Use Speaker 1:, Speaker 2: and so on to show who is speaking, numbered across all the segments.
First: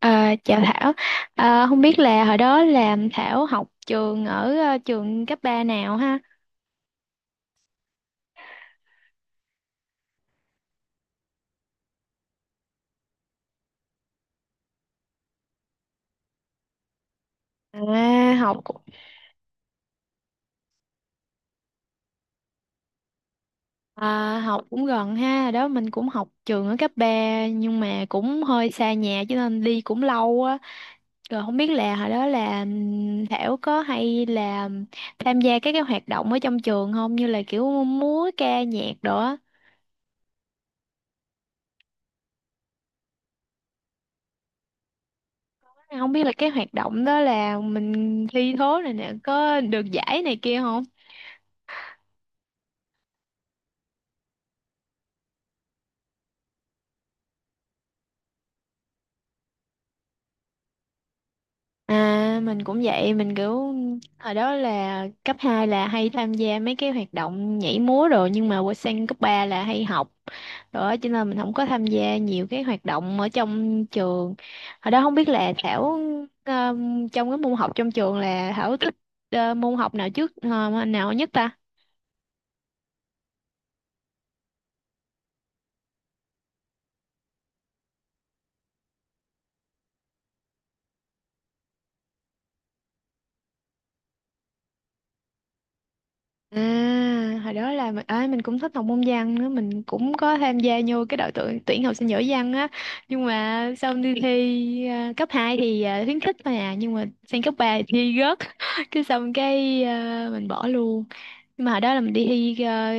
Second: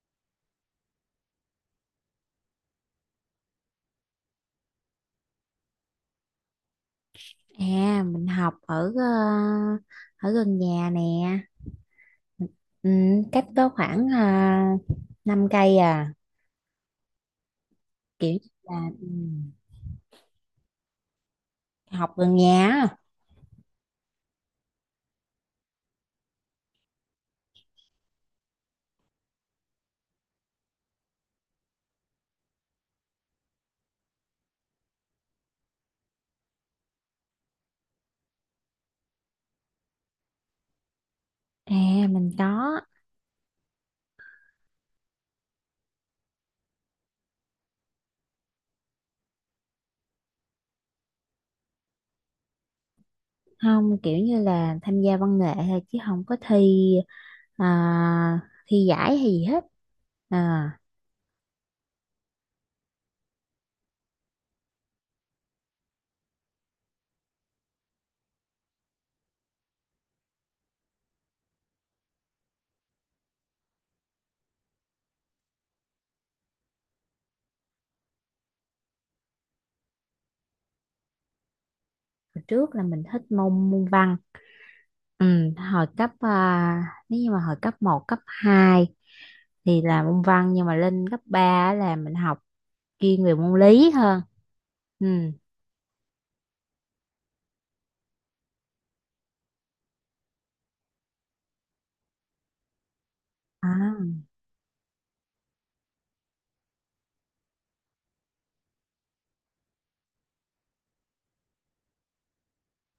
Speaker 1: Chào Thảo, không biết là hồi đó là Thảo học trường ở trường cấp 3 nào ha?
Speaker 2: À, mình học ở ở gần nhà nè. Ừ, cách có khoảng 5 cây à, kiểu
Speaker 1: À,
Speaker 2: như
Speaker 1: học cũng-
Speaker 2: là ừ, học gần nhà á.
Speaker 1: Học cũng gần ha. Hồi đó mình cũng học trường ở cấp 3 nhưng mà cũng hơi xa nhà cho nên đi cũng lâu á. Rồi không biết là hồi đó là Thảo có hay là tham gia các cái hoạt động ở trong trường không, như là kiểu múa ca nhạc đồ á.
Speaker 2: À, mình có
Speaker 1: Không biết là cái hoạt động đó là mình thi thố này nè có được giải này kia không?
Speaker 2: không kiểu như là tham gia văn nghệ thôi chứ không có thi ờ, thi giải hay gì hết. À,
Speaker 1: À, mình cũng vậy, mình kiểu hồi đó là cấp 2 là hay tham gia mấy cái hoạt động nhảy múa rồi, nhưng mà qua sang cấp 3 là hay học, rồi cho nên mình không có tham gia nhiều cái hoạt động ở trong trường. Hồi đó không biết là Thảo, ờ, trong cái môn học trong trường là Thảo thích môn học nào nào nhất ta?
Speaker 2: hồi trước là mình thích môn môn văn. Ừ, hồi cấp à, nếu như mà hồi cấp một cấp 2 thì là môn văn nhưng mà lên cấp 3 là mình học chuyên về môn lý hơn. Ừ.
Speaker 1: À, hồi đó là mình, à, mình cũng thích học môn văn nữa, mình cũng có tham gia vô cái đội tuyển tuyển học sinh giỏi văn á. Nhưng mà
Speaker 2: À,
Speaker 1: sau đi thi cấp 2 thì khuyến khích mà, nhưng mà sang cấp 3 thì thi rớt. Cái xong cái, mình bỏ luôn. Nhưng mà hồi đó là mình đi thi,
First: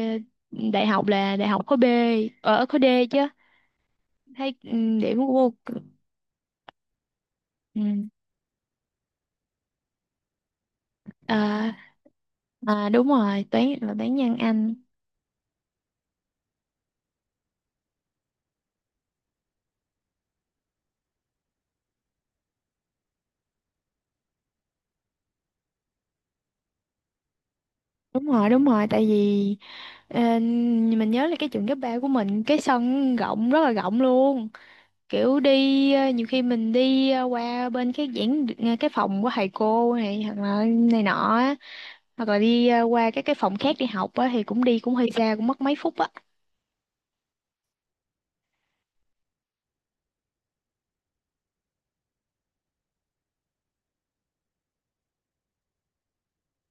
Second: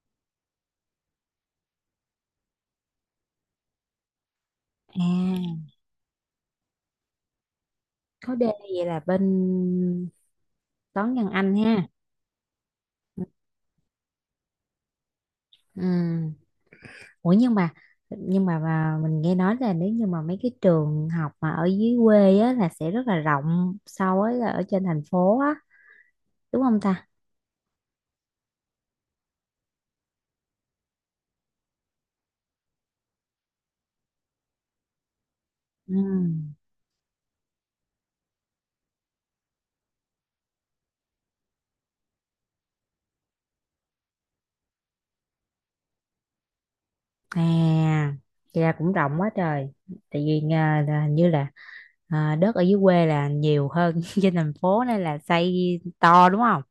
Speaker 1: đại học là đại học khối B, ở khối D chứ. Thấy
Speaker 2: à,
Speaker 1: điểm của cô, ừ,
Speaker 2: khối D vậy là bên toán văn Anh
Speaker 1: à,
Speaker 2: ha.
Speaker 1: à đúng rồi, toán là toán văn Anh.
Speaker 2: Ừ. Ủa nhưng mà nhưng mà mình nghe nói là nếu như mà mấy cái trường học mà ở dưới quê á là sẽ rất là rộng so với là ở trên thành phố á, đúng không ta?
Speaker 1: Đúng rồi, tại vì Ờ, mình nhớ là cái trường cấp 3 của mình cái sân rộng, rất là rộng luôn, kiểu đi
Speaker 2: Ừ.
Speaker 1: nhiều khi mình đi qua bên cái cái phòng của thầy cô này hoặc là này nọ á, hoặc là đi qua các cái phòng khác đi học á thì cũng đi cũng hơi xa, cũng mất mấy phút á.
Speaker 2: À, vậy là cũng rộng quá trời. Tại vì à, là hình như là à, đất ở dưới quê là nhiều hơn trên thành phố nên là xây to đúng không?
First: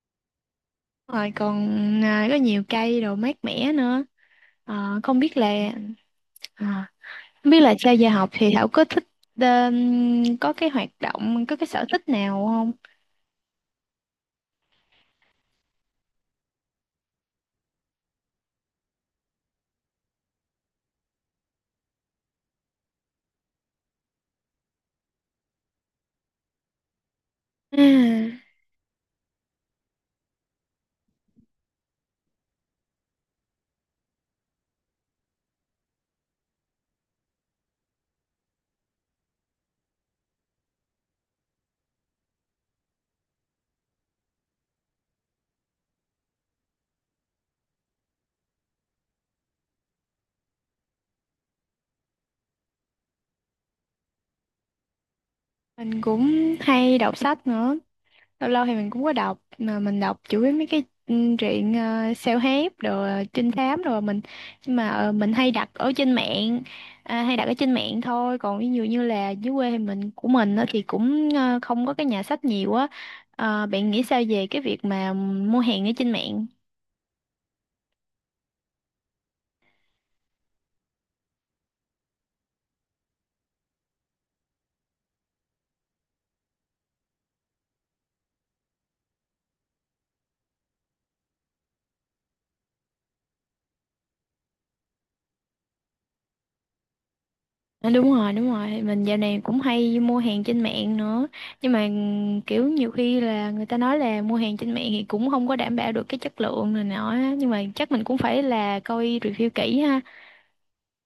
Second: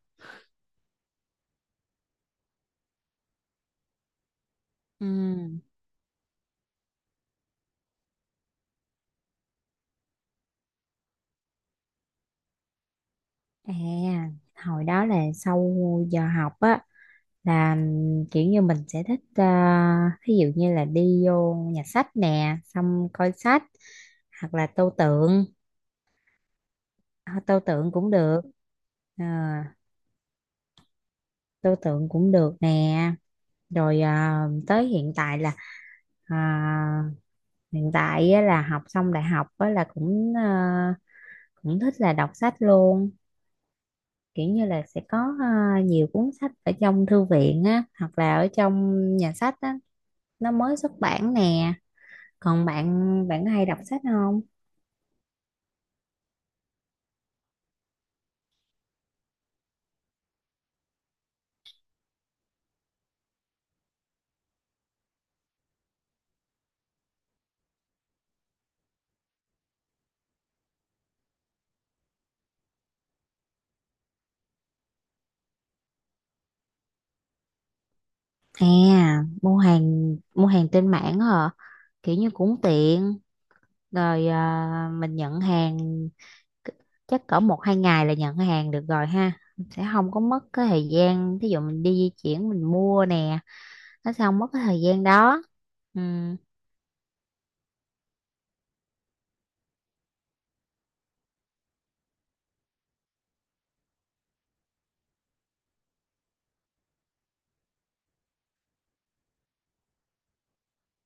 Speaker 1: Rồi còn có nhiều cây đồ mát mẻ nữa. Ờ, không biết là
Speaker 2: Ừ.
Speaker 1: ờ, Không biết là sau giờ học thì Thảo có thích ờ, có cái hoạt động, có cái sở thích nào không?
Speaker 2: À, hồi đó là sau giờ học á là kiểu như mình sẽ thích à, thí dụ như là đi vô nhà sách nè, xong coi sách hoặc là tô tượng. À, tô
Speaker 1: À,
Speaker 2: tượng cũng được. À, tô tượng cũng được nè. Rồi à, tới hiện tại là à, hiện tại á, là học xong đại học á, là cũng ờ, cũng thích là đọc sách luôn, kiểu như là sẽ có ờ, nhiều cuốn sách ở trong thư viện á hoặc là ở trong nhà sách á, nó mới xuất bản nè. Còn bạn bạn có hay đọc sách không?
Speaker 1: mình cũng hay đọc sách nữa. Lâu lâu thì mình cũng có đọc, mà mình đọc chủ yếu mấy cái truyện self-help rồi trinh thám rồi mình, nhưng mà mình hay đặt ở trên mạng, à, hay đặt ở trên mạng thôi. Còn ví dụ như là dưới quê thì của mình á thì cũng không có cái nhà sách nhiều á. Ờ, bạn nghĩ sao về cái việc mà mua hàng ở trên mạng?
Speaker 2: À, mua hàng, mua hàng trên mạng hả? Kiểu như cũng tiện, rồi ờ, mình nhận hàng c- chắc cỡ một hai ngày là nhận hàng được rồi ha. Sẽ không có mất cái thời gian, thí dụ mình đi di chuyển mình mua nè, nó sẽ không mất cái thời gian đó. Ừ.
Speaker 1: À, đúng rồi đúng rồi, mình dạo này cũng hay mua hàng trên mạng nữa, nhưng mà kiểu nhiều khi là người ta nói là mua hàng trên mạng thì cũng không có đảm bảo được cái chất lượng này nọ á. Nhưng mà chắc mình cũng phải là coi review kỹ ha.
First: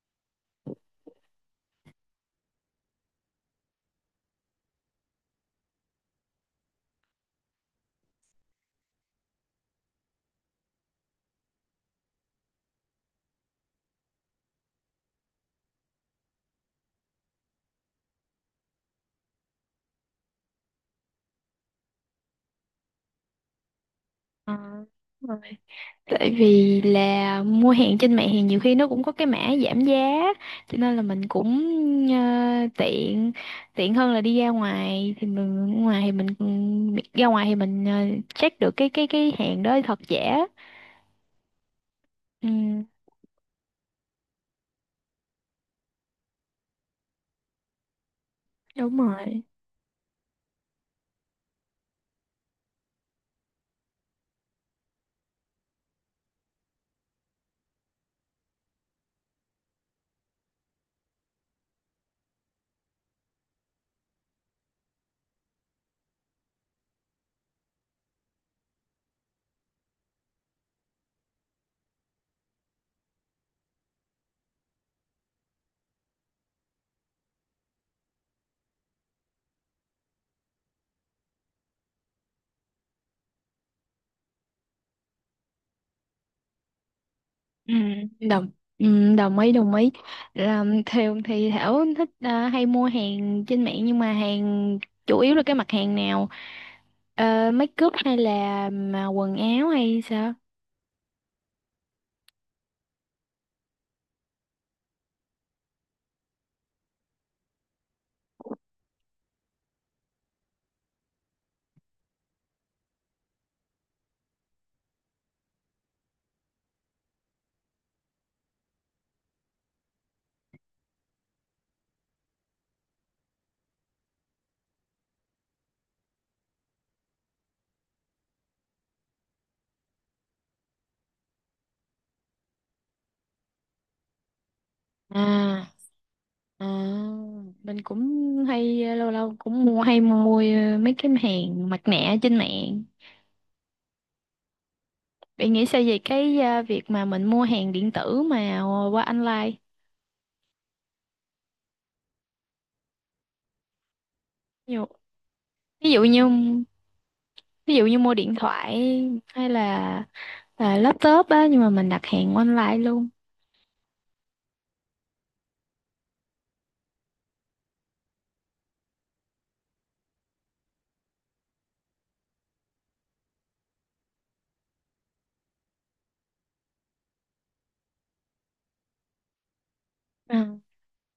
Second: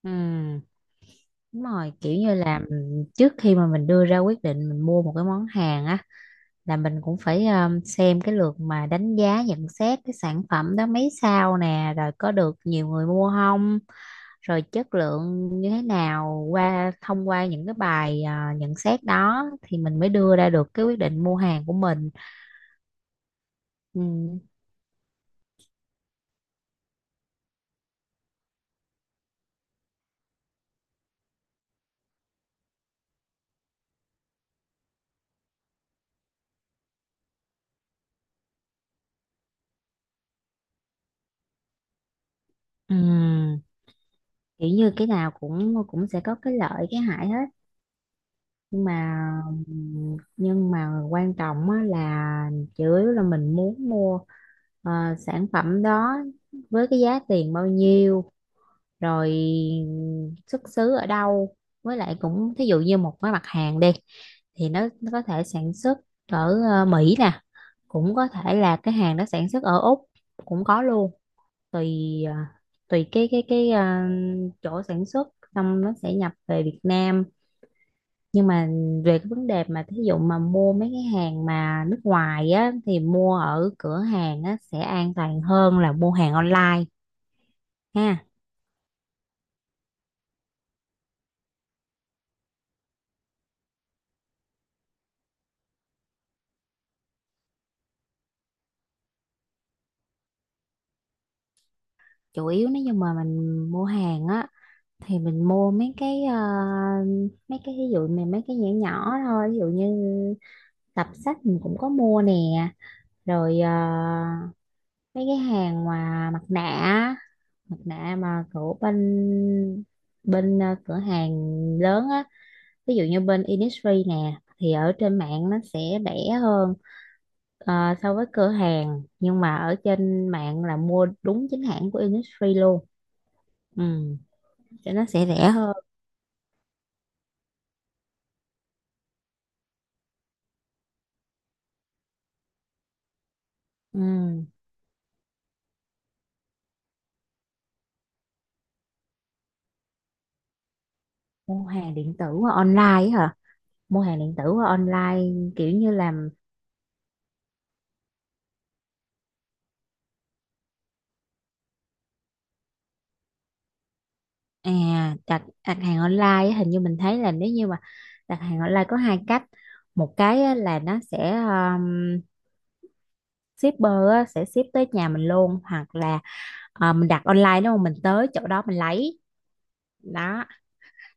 Speaker 2: Ừ. Đúng rồi, kiểu như là mình- trước khi mà mình đưa ra quyết định mình mua một cái món hàng á, là mình cũng phải xem cái lượt mà đánh giá nhận xét cái sản phẩm đó mấy sao nè, rồi có được nhiều người mua không, rồi chất lượng như thế nào, qua thông qua những cái bài à, nhận xét đó thì mình mới đưa ra được cái quyết định mua hàng của mình. Ừ.
Speaker 1: Ờ, đúng rồi. Tại vì là mua hàng trên mạng thì nhiều khi nó cũng có cái mã giảm giá, cho nên là mình cũng tiện, tiện hơn là đi ra ngoài thì mình ra ngoài thì mình check được cái hàng đó thật giả. Ừ,
Speaker 2: Ừ. Kiểu như cái nào cũng cũng sẽ có cái lợi cái hại hết, nhưng
Speaker 1: đúng
Speaker 2: mà
Speaker 1: rồi.
Speaker 2: nhưng mà quan trọng á là chủ yếu là mình muốn mua ờ, sản phẩm đó với cái giá tiền bao nhiêu, rồi xuất xứ ở đâu, với lại cũng thí dụ như một cái mặt hàng đi thì nó có thể sản xuất ở ờ, Mỹ nè, cũng có thể là cái hàng đó sản xuất ở Úc cũng có luôn, tùy ờ, tùy cái ờ, chỗ sản xuất, xong nó sẽ nhập về Việt Nam. Nhưng mà về cái vấn đề mà thí dụ mà mua mấy cái hàng mà nước ngoài á thì mua ở cửa hàng á sẽ an toàn hơn là mua hàng online
Speaker 1: Ừ,
Speaker 2: ha.
Speaker 1: đồng Đồng ý, đồng ý. Là thường thì Thảo thích hay mua hàng trên mạng, nhưng mà hàng chủ yếu là cái mặt hàng nào? Ờ, make up hay là mà quần áo hay sao?
Speaker 2: Chủ yếu nếu như mà mình mua hàng á thì mình mua mấy cái ờ, mấy cái ví dụ mà mấy cái nhỏ nhỏ thôi, ví dụ như tập sách mình cũng có mua nè, rồi ờ, mấy cái hàng mà mặt nạ á, mặt nạ mà của bên bên ờ, cửa hàng lớn á, ví dụ như bên Innisfree nè thì ở trên mạng nó sẽ rẻ hơn ờ, so với cửa hàng, nhưng mà ở trên mạng là mua đúng chính hãng của Innisfree luôn. Ừ, cho nó sẽ rẻ
Speaker 1: à
Speaker 2: hơn.
Speaker 1: à mình cũng hay, lâu lâu cũng mua, hay mua mấy cái hàng mặt nạ trên mạng.
Speaker 2: Ừ.
Speaker 1: Bạn nghĩ sao về cái, việc mà mình mua hàng điện tử mà qua online?
Speaker 2: Mua hàng điện tử qua online á hả? Mua hàng điện tử qua
Speaker 1: ví dụ
Speaker 2: online kiểu
Speaker 1: ví
Speaker 2: như
Speaker 1: dụ như
Speaker 2: làm
Speaker 1: ví dụ như mua điện thoại hay là laptop á, nhưng mà mình đặt hàng online luôn.
Speaker 2: à, đặt đặt hàng online á, hình như mình thấy là nếu như mà đặt hàng online có hai cách. Một cái á, là nó sẽ shipper á, sẽ ship tới nhà mình luôn, hoặc là ờ, mình đặt online đúng không, mình tới chỗ đó mình lấy đó.
Speaker 1: Ừ.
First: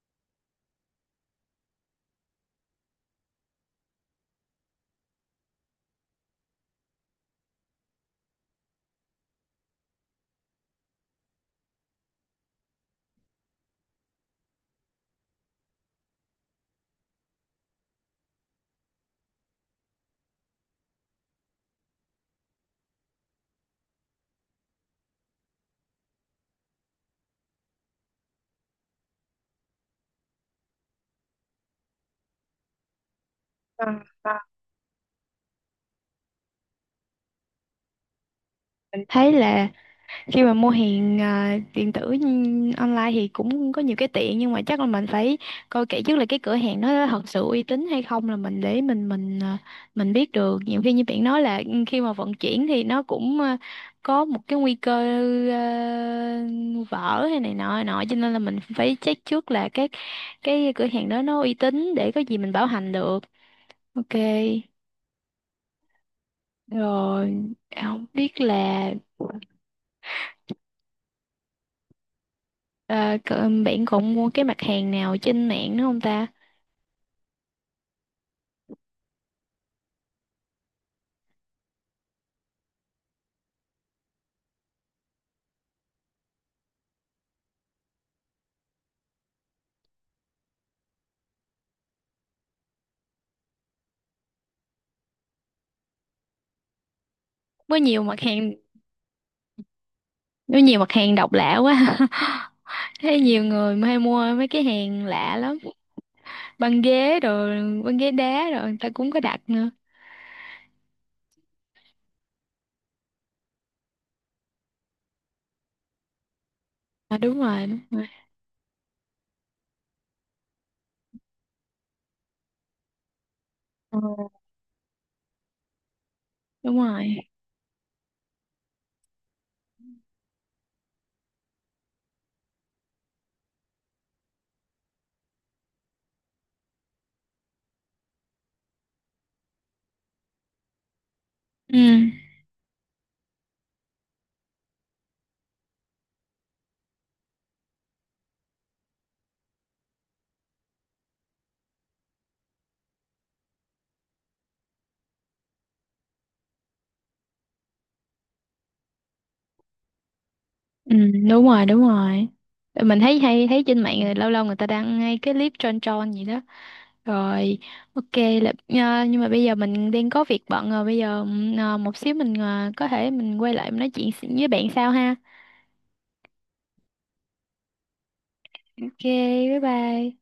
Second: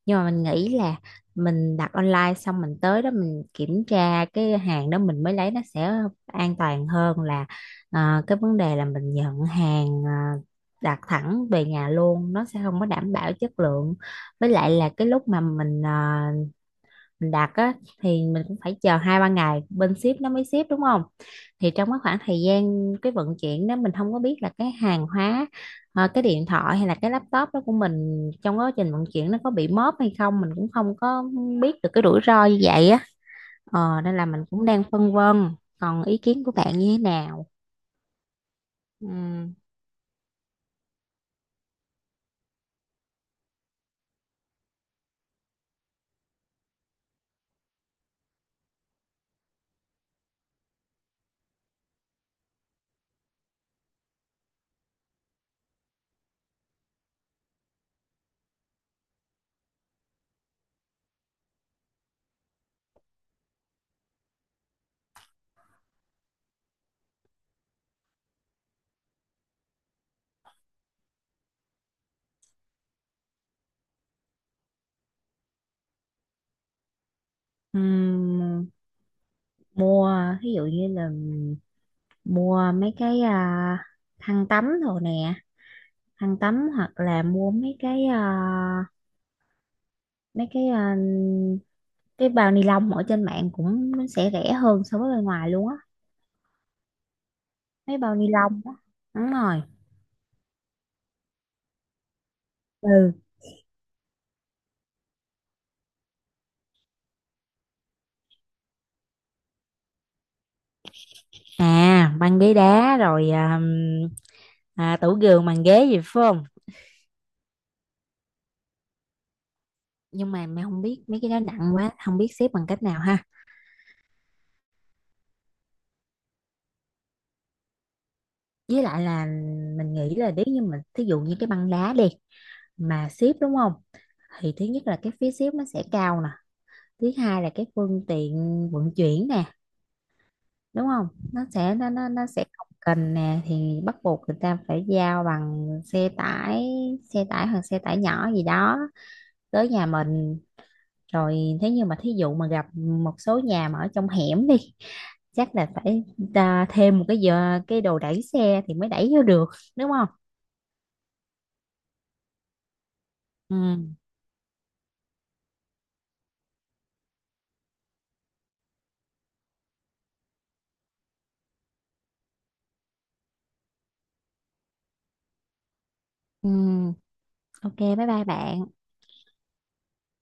Speaker 2: Nhưng mà mình nghĩ là mình đặt online xong mình tới đó mình kiểm tra cái hàng đó mình mới lấy, nó sẽ an toàn hơn là ờ, cái vấn đề là mình nhận hàng ờ, đặt thẳng về nhà luôn, nó sẽ không có đảm bảo chất lượng. Với lại là cái lúc mà mình ờ, mình đặt á thì mình cũng phải chờ hai ba ngày bên ship nó mới ship đúng không, thì trong cái khoảng thời gian cái vận chuyển đó mình không có biết là cái hàng hóa ờ, cái điện thoại hay là cái laptop đó của mình trong quá trình vận chuyển nó có bị móp hay không, mình cũng không có biết được, cái rủi ro như vậy á ờ, nên là mình cũng đang phân vân. Còn ý kiến của bạn như thế nào?
Speaker 1: Thấy
Speaker 2: Ừm.
Speaker 1: là khi mà mua hàng, điện tử online thì cũng có nhiều cái tiện, nhưng mà chắc là mình phải coi kỹ trước là cái cửa hàng nó thật sự uy tín hay không, là mình để mình mình biết được. Nhiều khi như bạn nói là khi mà vận chuyển thì nó cũng, có một cái nguy cơ, à, vỡ hay này nọ nọ cho nên là mình phải check trước là cái cửa hàng đó nó uy tín, để có gì mình bảo hành được. Ok. Rồi không biết là bạn còn mua cái mặt hàng nào trên mạng nữa không ta?
Speaker 2: Ừm, mua ví dụ như là mua mấy cái à, khăn tắm rồi nè, khăn tắm hoặc là mua mấy cái ờ, cái bao ni lông ở trên mạng cũng nó sẽ rẻ hơn so với bên ngoài luôn á.
Speaker 1: Có
Speaker 2: Mấy
Speaker 1: nhiều
Speaker 2: bao
Speaker 1: mặt
Speaker 2: ni
Speaker 1: hàng,
Speaker 2: lông á, đúng rồi.
Speaker 1: có nhiều mặt hàng độc lạ quá.
Speaker 2: Ừ.
Speaker 1: Thấy nhiều người mà hay mua mấy cái hàng lạ lắm. Băng ghế rồi, băng ghế đá rồi, người ta cũng có đặt nữa.
Speaker 2: À, băng ghế đá rồi à, à, tủ giường bàn ghế gì phải không?
Speaker 1: À đúng rồi, đúng rồi.
Speaker 2: Nhưng mà mày không biết mấy cái đó nặng quá không biết xếp bằng cách nào ha.
Speaker 1: Ờ, đúng rồi.
Speaker 2: Với lại là mình nghĩ là nếu như mình thí dụ như cái băng đá đi mà xếp đúng không, thì thứ nhất là cái phí xếp nó sẽ cao nè, thứ hai là cái phương tiện vận chuyển nè, đúng không, nó sẽ
Speaker 1: Ừ.
Speaker 2: nó sẽ không cần nè, thì bắt buộc người ta phải giao bằng xe tải, xe tải hoặc xe tải nhỏ gì đó tới nhà mình. Rồi thế nhưng mà thí dụ mà gặp một số nhà mà ở trong hẻm đi, chắc là phải ta thêm một cái giờ cái đồ đẩy xe thì mới đẩy vô được, đúng không?
Speaker 1: Ừ, đúng rồi, đúng rồi. Mình thấy hay
Speaker 2: Ừ.
Speaker 1: thấy trên mạng rồi lâu lâu người ta đăng ngay cái clip tròn tròn gì đó. Rồi, ok. Là à, nhưng mà bây giờ mình đang có việc bận rồi, bây giờ một xíu mình, có thể mình quay lại mình nói chuyện với bạn sau ha.
Speaker 2: Ừ. Ok, bye bye bạn.
Speaker 1: Ok, bye bye.